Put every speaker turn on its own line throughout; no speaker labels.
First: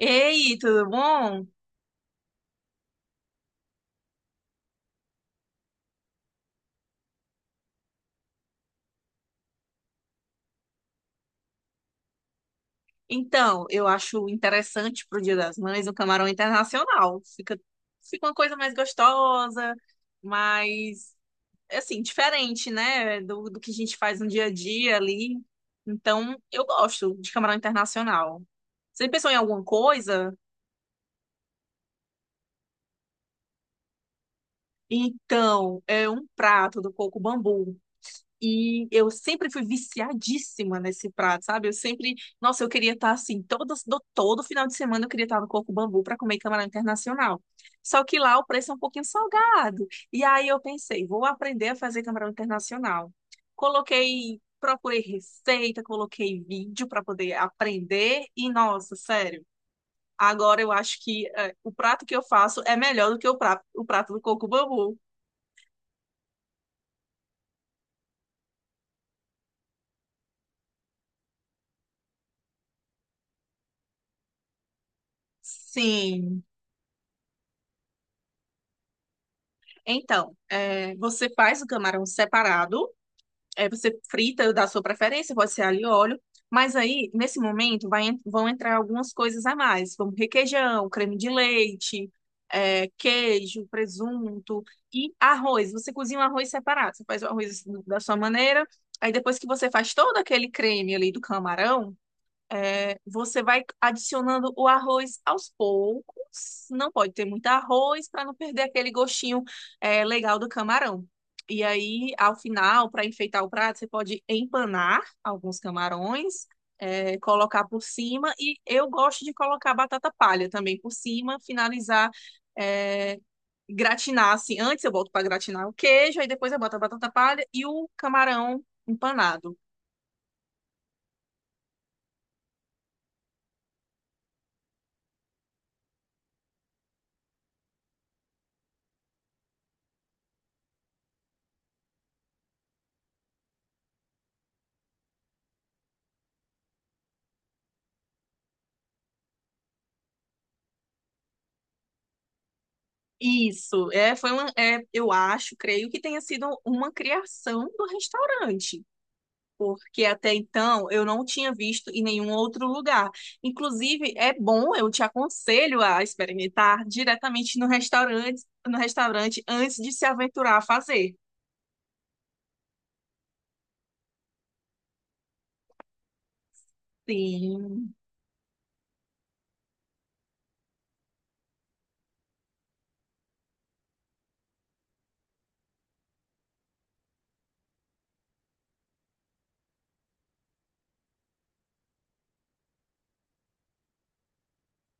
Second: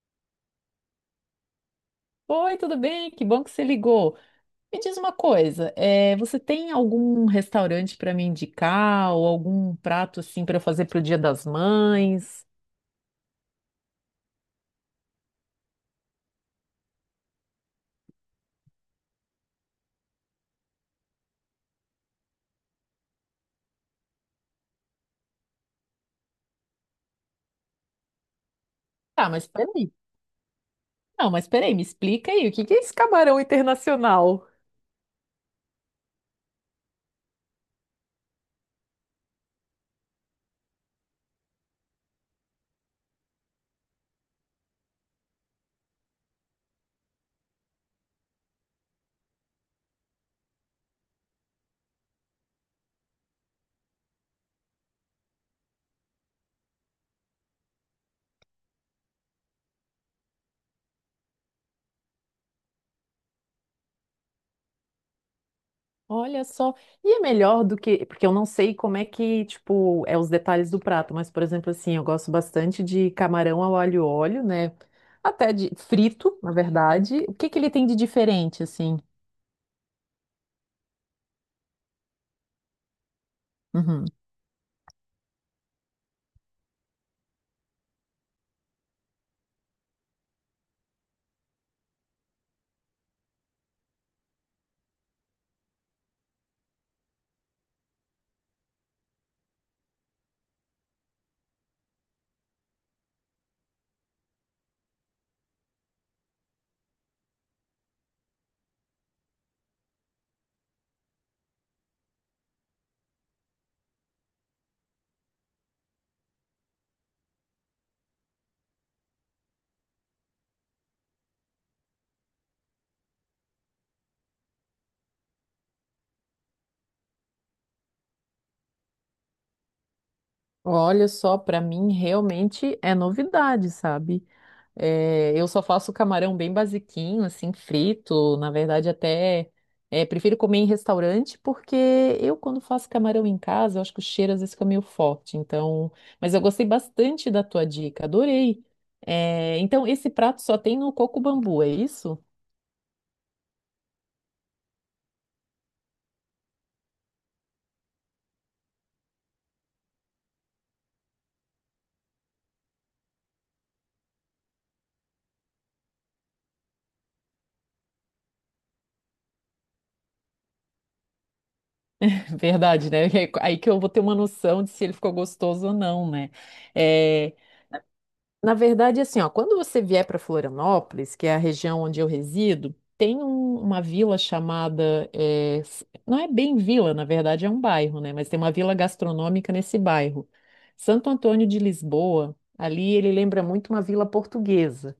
Ei, tudo bom?
Oi, tudo bem? Que bom que você ligou. Me diz uma coisa, você tem algum restaurante para me indicar ou algum prato assim para fazer para o Dia das Mães?
Então, eu acho interessante pro Dia das Mães o camarão internacional. Fica uma coisa mais gostosa, mais, assim, diferente, né? Do que a gente faz no dia a dia ali. Então, eu gosto de camarão internacional. Você
Tá,
pensou em
mas
alguma
peraí.
coisa?
Não, mas peraí, me explica aí, o que que é esse camarão internacional?
Então, é um prato do Coco Bambu. E eu sempre fui viciadíssima nesse prato, sabe? Eu sempre, nossa, eu queria estar assim, todo, todo final de semana eu queria estar no Coco Bambu para comer camarão internacional. Só que lá o preço é um pouquinho salgado. E aí eu pensei, vou aprender a fazer camarão internacional. Coloquei, procurei receita, coloquei vídeo para poder aprender e nossa, sério, agora eu acho que o prato que eu faço é melhor do que o prato do Coco Bambu.
Olha só, e é melhor do que, porque eu não sei como é que, tipo, é os detalhes do prato, mas por exemplo assim, eu gosto bastante de camarão ao alho e óleo, né? Até de frito,
Sim.
na verdade. O que que ele tem de diferente assim?
Então, é, você faz o camarão separado, é, você
Uhum.
frita da sua preferência, pode ser alho e óleo, mas aí, nesse momento, vão entrar algumas coisas a mais, como requeijão, creme de leite, é, queijo, presunto e arroz. Você cozinha o arroz separado, você faz o arroz da sua maneira, aí depois que você faz todo aquele creme ali do camarão, é, você vai adicionando o arroz aos poucos. Não pode ter muito arroz para não perder aquele gostinho, é, legal do camarão. E aí, ao final, para enfeitar o prato, você pode empanar alguns camarões, é, colocar por cima. E eu gosto de colocar batata palha também por cima, finalizar, é, gratinar assim. Antes eu boto para gratinar o queijo, aí depois eu boto a batata palha e o camarão empanado.
Olha só, pra mim realmente é novidade, sabe? É, eu só faço camarão bem basiquinho, assim, frito. Na verdade, até prefiro comer em restaurante, porque eu, quando faço camarão em casa, eu acho que o cheiro às vezes fica meio forte. Então, mas eu gostei bastante da tua dica, adorei. É, então, esse prato só tem no coco bambu, é isso?
Isso, é, foi uma, é, eu acho, creio que tenha sido uma criação do restaurante, porque até então eu não tinha visto em nenhum outro lugar. Inclusive, é bom, eu te aconselho a experimentar diretamente no restaurante, antes de se aventurar a fazer.
Verdade, né? É aí que eu vou ter uma noção de se ele ficou gostoso ou não, né? É,
Sim,
na verdade, assim, ó, quando você vier para Florianópolis, que é a região onde eu resido, tem uma vila chamada, não é bem vila, na verdade é um bairro, né? Mas tem uma vila gastronômica nesse bairro. Santo Antônio de Lisboa, ali ele lembra muito uma vila portuguesa.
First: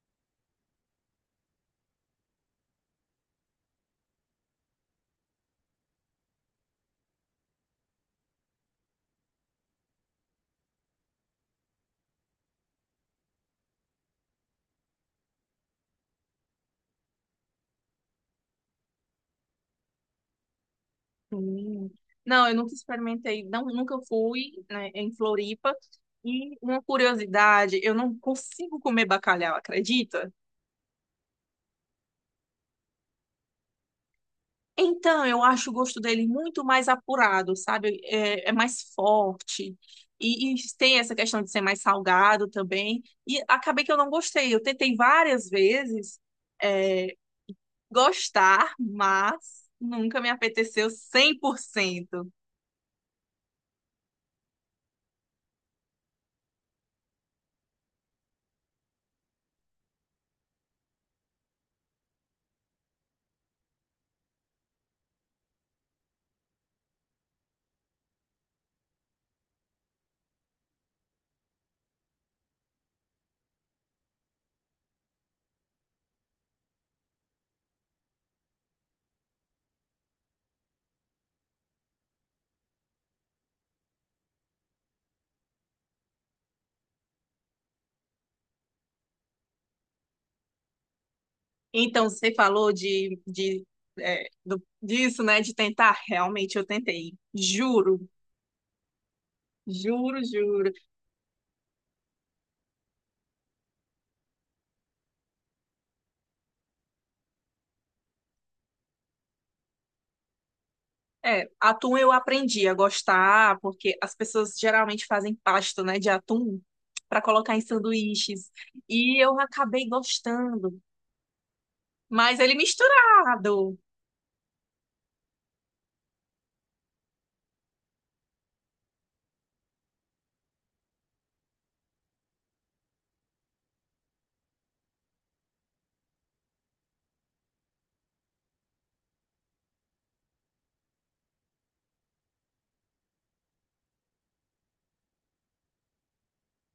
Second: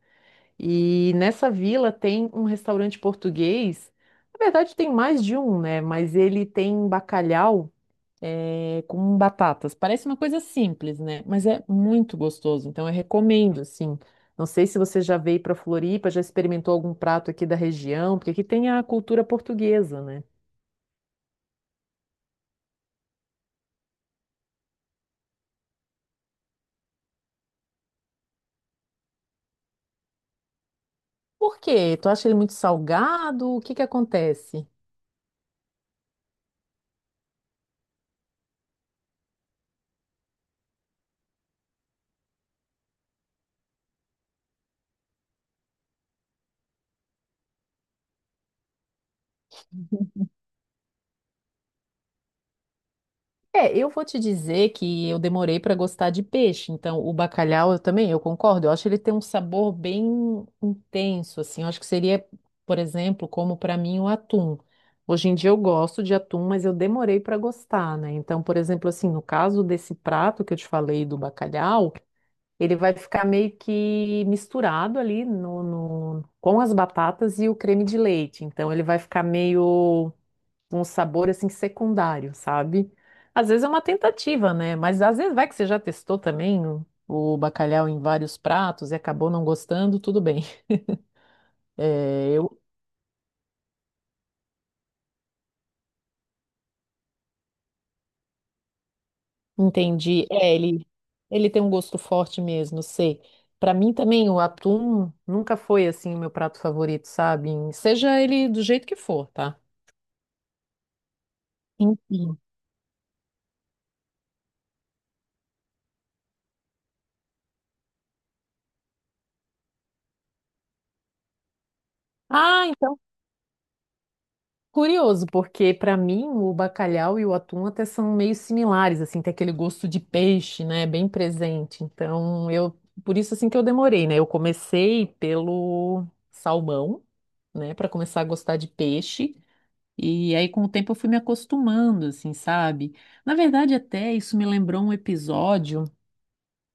E nessa vila tem um restaurante português. Na verdade, tem mais de um, né? Mas ele tem bacalhau com batatas. Parece uma coisa simples, né? Mas é muito gostoso. Então eu recomendo, assim. Não sei se você já veio para Floripa, já experimentou algum prato aqui da região, porque aqui tem a cultura portuguesa, né?
sim. Não, eu nunca experimentei, não, nunca fui, né, em Floripa. E uma curiosidade, eu não consigo comer bacalhau, acredita?
Por quê? Tu acha ele muito salgado? O que que acontece?
Então, eu acho o gosto dele muito mais apurado, sabe? É, é mais forte. E tem essa questão de ser mais salgado também. E acabei que eu não gostei. Eu tentei várias vezes, é, gostar, mas nunca me apeteceu 100%.
É, eu vou te dizer que eu demorei para gostar de peixe, então o bacalhau eu também, eu concordo, eu acho que ele tem um sabor bem intenso, assim, eu acho que seria, por exemplo, como para mim o atum. Hoje em dia eu gosto de atum, mas eu demorei para gostar, né? Então, por exemplo, assim, no caso desse prato que eu te falei do bacalhau, ele vai ficar meio que misturado ali com as batatas e o creme de leite, então ele vai ficar meio um sabor assim secundário, sabe? Às vezes é uma tentativa, né? Mas às vezes vai que você já testou também o bacalhau em vários pratos e acabou não gostando, tudo bem.
Então,
É,
você
eu
falou é, disso, né? De tentar. Realmente, eu tentei. Juro, juro,
entendi.
juro.
Ele tem um gosto forte mesmo, sei. Pra mim também o atum nunca foi assim o meu prato favorito, sabe? Seja ele do jeito que for, tá?
É, atum eu
Enfim.
aprendi a gostar, porque as pessoas geralmente fazem pasta, né, de atum para colocar em sanduíches. E eu acabei gostando, mas ele
Ah, então
misturado
curioso, porque para mim o bacalhau e o atum até são meio similares, assim, tem aquele gosto de peixe, né, bem presente. Então, eu por isso assim que eu demorei, né? Eu comecei pelo salmão, né, para começar a gostar de peixe, e aí com o tempo eu fui me acostumando, assim, sabe? Na verdade, até isso me lembrou um episódio.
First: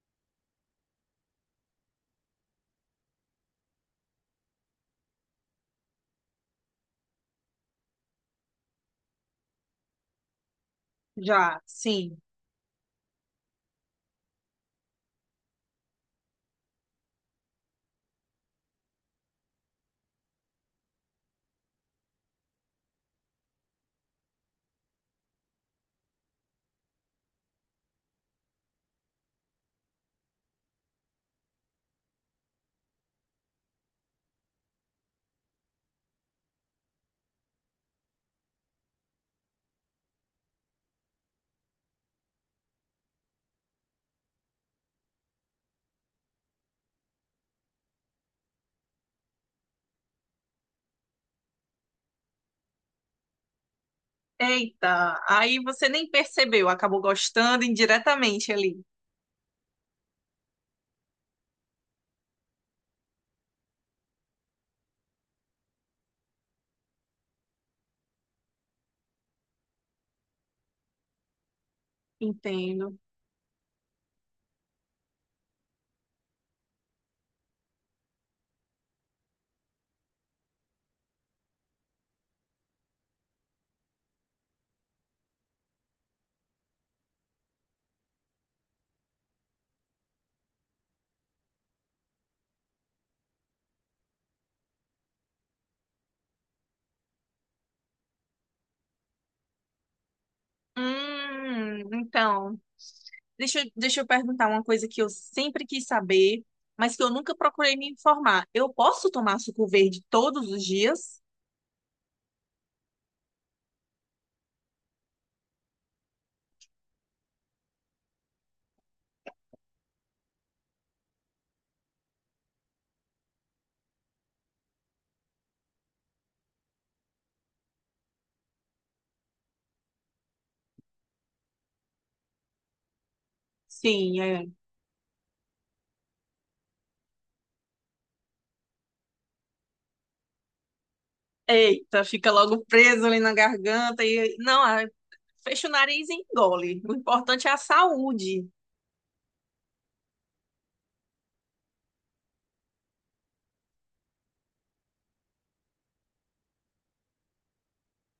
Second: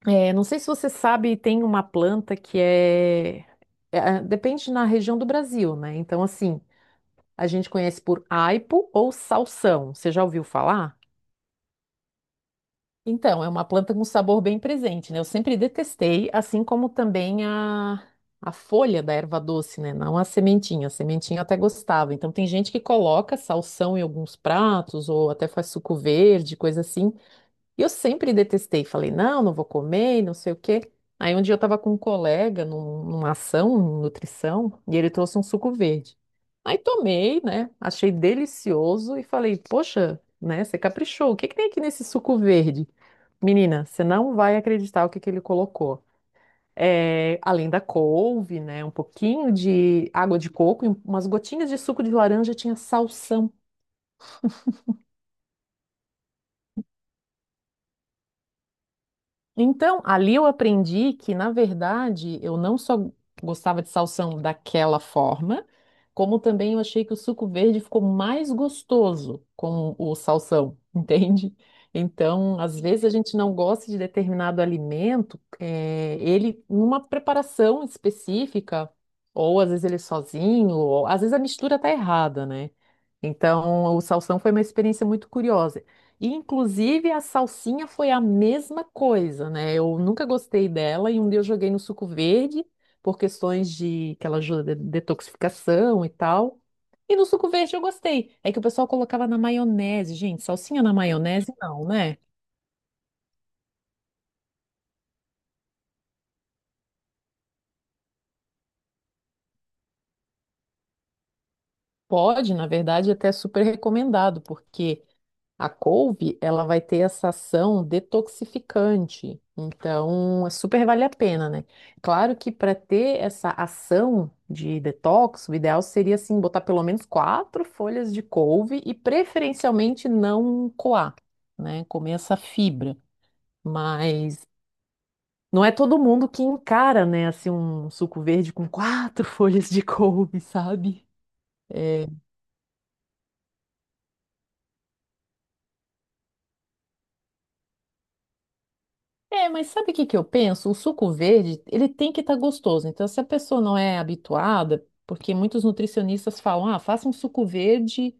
É, não sei se você sabe, tem uma planta que é, depende na região do Brasil, né? Então, assim, a gente conhece por aipo ou salsão. Você já ouviu falar?
já, sim.
Então, é uma planta com sabor bem presente, né? Eu sempre detestei, assim como também a folha da erva doce, né? Não a sementinha. A sementinha eu até gostava. Então, tem gente que coloca salsão em alguns pratos ou até faz suco verde, coisa assim. E eu sempre detestei, falei, não, não vou comer, e não sei o quê. Aí um dia eu estava com um colega numa ação, em nutrição, e ele trouxe um suco verde. Aí tomei, né? Achei delicioso e falei, poxa, né? Você caprichou. O que que tem aqui nesse suco verde? Menina, você não vai acreditar o que que ele colocou. É, além da couve, né? Um pouquinho de água de coco e umas gotinhas de suco de laranja, tinha salsão.
Eita, aí você nem percebeu, acabou gostando indiretamente ali.
Então, ali eu aprendi que, na verdade, eu não só gostava de salsão daquela forma, como também eu achei que o suco verde ficou mais gostoso com o salsão, entende? Então, às
Entendo.
vezes a gente não gosta de determinado alimento, ele numa preparação específica, ou às vezes ele sozinho, ou às vezes a mistura tá errada, né? Então, o salsão foi uma experiência muito curiosa. E, inclusive, a salsinha foi a mesma coisa, né? Eu nunca gostei dela e um dia eu joguei no suco verde por questões de que ela ajuda de detoxificação e tal. E no suco verde eu gostei. É que o pessoal colocava na maionese, gente. Salsinha na maionese não, né?
Então, deixa eu perguntar uma coisa que eu sempre quis saber, mas que eu nunca procurei me informar. Eu posso tomar suco verde todos os dias?
Pode, na verdade, é até super recomendado, porque a couve, ela vai ter essa ação detoxificante. Então, é super vale a pena, né? Claro que para ter essa ação de detox, o ideal seria assim botar pelo menos quatro folhas de couve e preferencialmente não coar, né? Comer essa fibra.
Sim,
Mas
é.
não é todo mundo que encara, né, assim um suco verde com quatro folhas de couve, sabe?
Eita,
É,
fica logo preso ali na garganta e não, ah, fecha o nariz e engole. O importante é a saúde.
é, mas sabe o que que eu penso? O suco verde, ele tem que estar gostoso. Então, se a pessoa não é habituada, porque muitos nutricionistas falam, ah, faça um suco verde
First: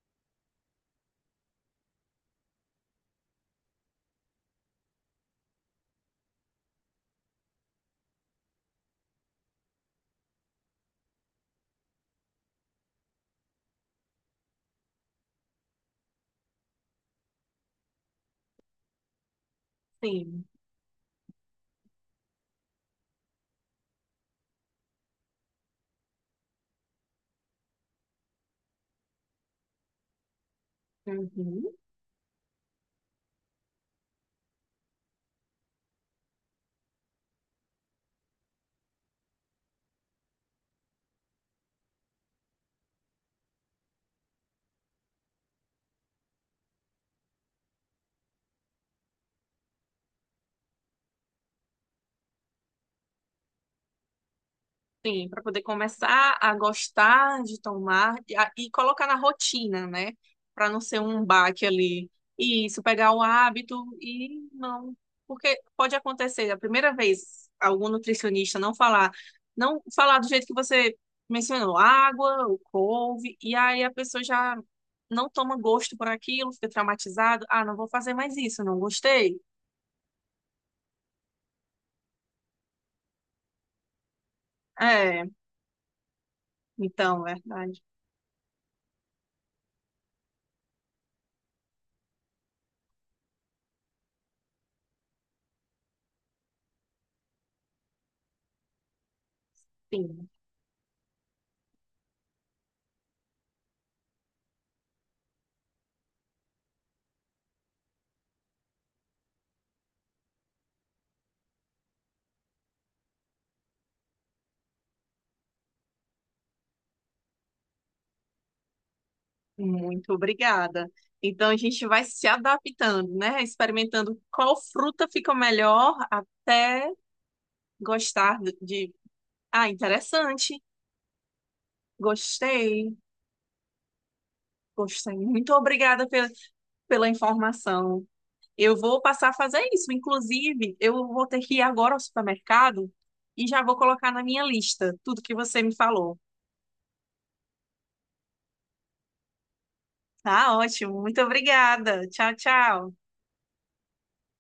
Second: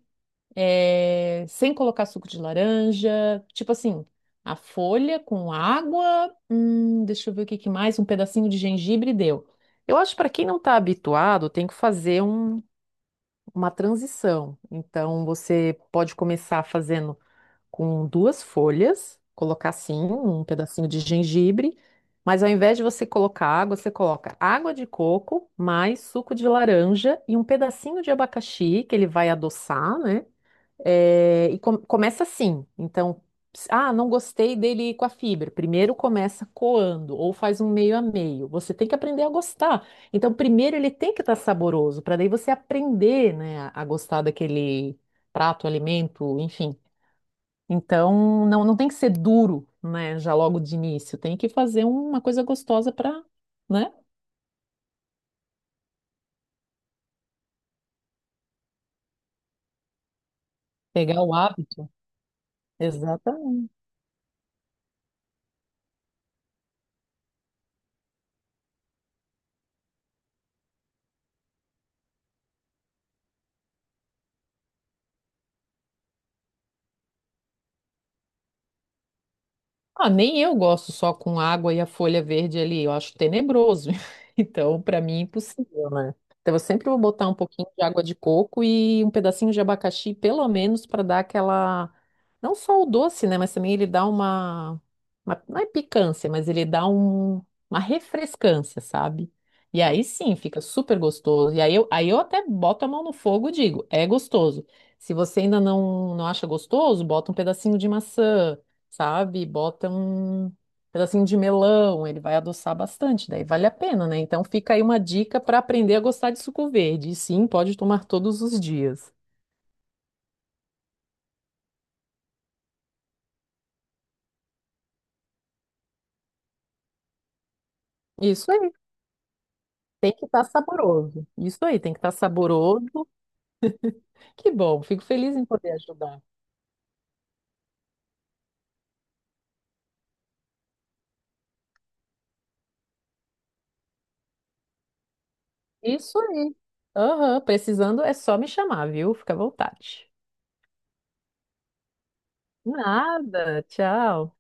sem colocar suco de laranja, tipo assim, a folha com água, deixa eu ver o que que mais, um pedacinho de gengibre deu. Eu acho que para quem não está habituado, tem que fazer uma transição. Então, você pode começar fazendo com duas folhas, colocar assim um
Sim.
pedacinho de gengibre, mas ao invés de você colocar água, você coloca água de coco, mais suco de laranja e um pedacinho de abacaxi que ele vai adoçar, né? É, e
Uhum.
começa assim. Então, ah, não gostei dele com a fibra. Primeiro começa coando ou faz um meio a meio. Você tem que aprender a gostar. Então, primeiro ele tem que estar saboroso, para daí você aprender, né, a gostar daquele prato, alimento, enfim. Então, não, não tem que ser duro, né, já logo de início. Tem que fazer uma coisa gostosa para, né,
Sim, para poder começar a gostar de tomar e colocar na rotina, né? Para não ser
pegar
um
o
baque
hábito.
ali. Isso, pegar o
Exatamente.
hábito e não. Porque pode acontecer, a primeira vez, algum nutricionista não falar, não falar do jeito que você mencionou, água, o couve, e aí a pessoa já não toma gosto por aquilo, fica traumatizado. Ah, não vou fazer mais isso, não gostei.
Ah, nem eu gosto só com água e a folha verde ali, eu acho tenebroso. Então, para mim, é
É,
impossível, né? Então, eu sempre vou
então,
botar um
é
pouquinho
verdade.
de água de coco e um pedacinho de abacaxi, pelo menos, para dar aquela. Não só o doce, né? Mas também ele dá uma... uma. Não é picância, mas ele dá um... uma refrescância, sabe? E aí
Sim.
sim, fica super gostoso. E aí eu até boto a mão no fogo e digo: é gostoso. Se você ainda não, não acha gostoso, bota um pedacinho de maçã sabe? Bota um pedacinho de melão, ele vai adoçar bastante, daí vale a pena, né? Então fica aí uma dica para aprender a gostar de suco verde. E sim, pode tomar todos os dias.
Muito obrigada. Então a gente vai se adaptando, né? Experimentando qual fruta fica melhor até gostar
Isso
de.
aí,
De- Ah,
tem que estar
interessante.
saboroso. Isso aí, tem que estar
Gostei.
saboroso. Que bom, fico
Gostei.
feliz em
Muito
poder
obrigada
ajudar.
pela, pela informação. Eu vou passar a fazer isso. Inclusive, eu vou ter que ir agora ao supermercado e já vou colocar na minha lista tudo que você me
Isso
falou.
aí. Aham, precisando é só me chamar, viu? Fica à vontade.
Tá ótimo. Muito obrigada. Tchau, tchau.
Nada, tchau.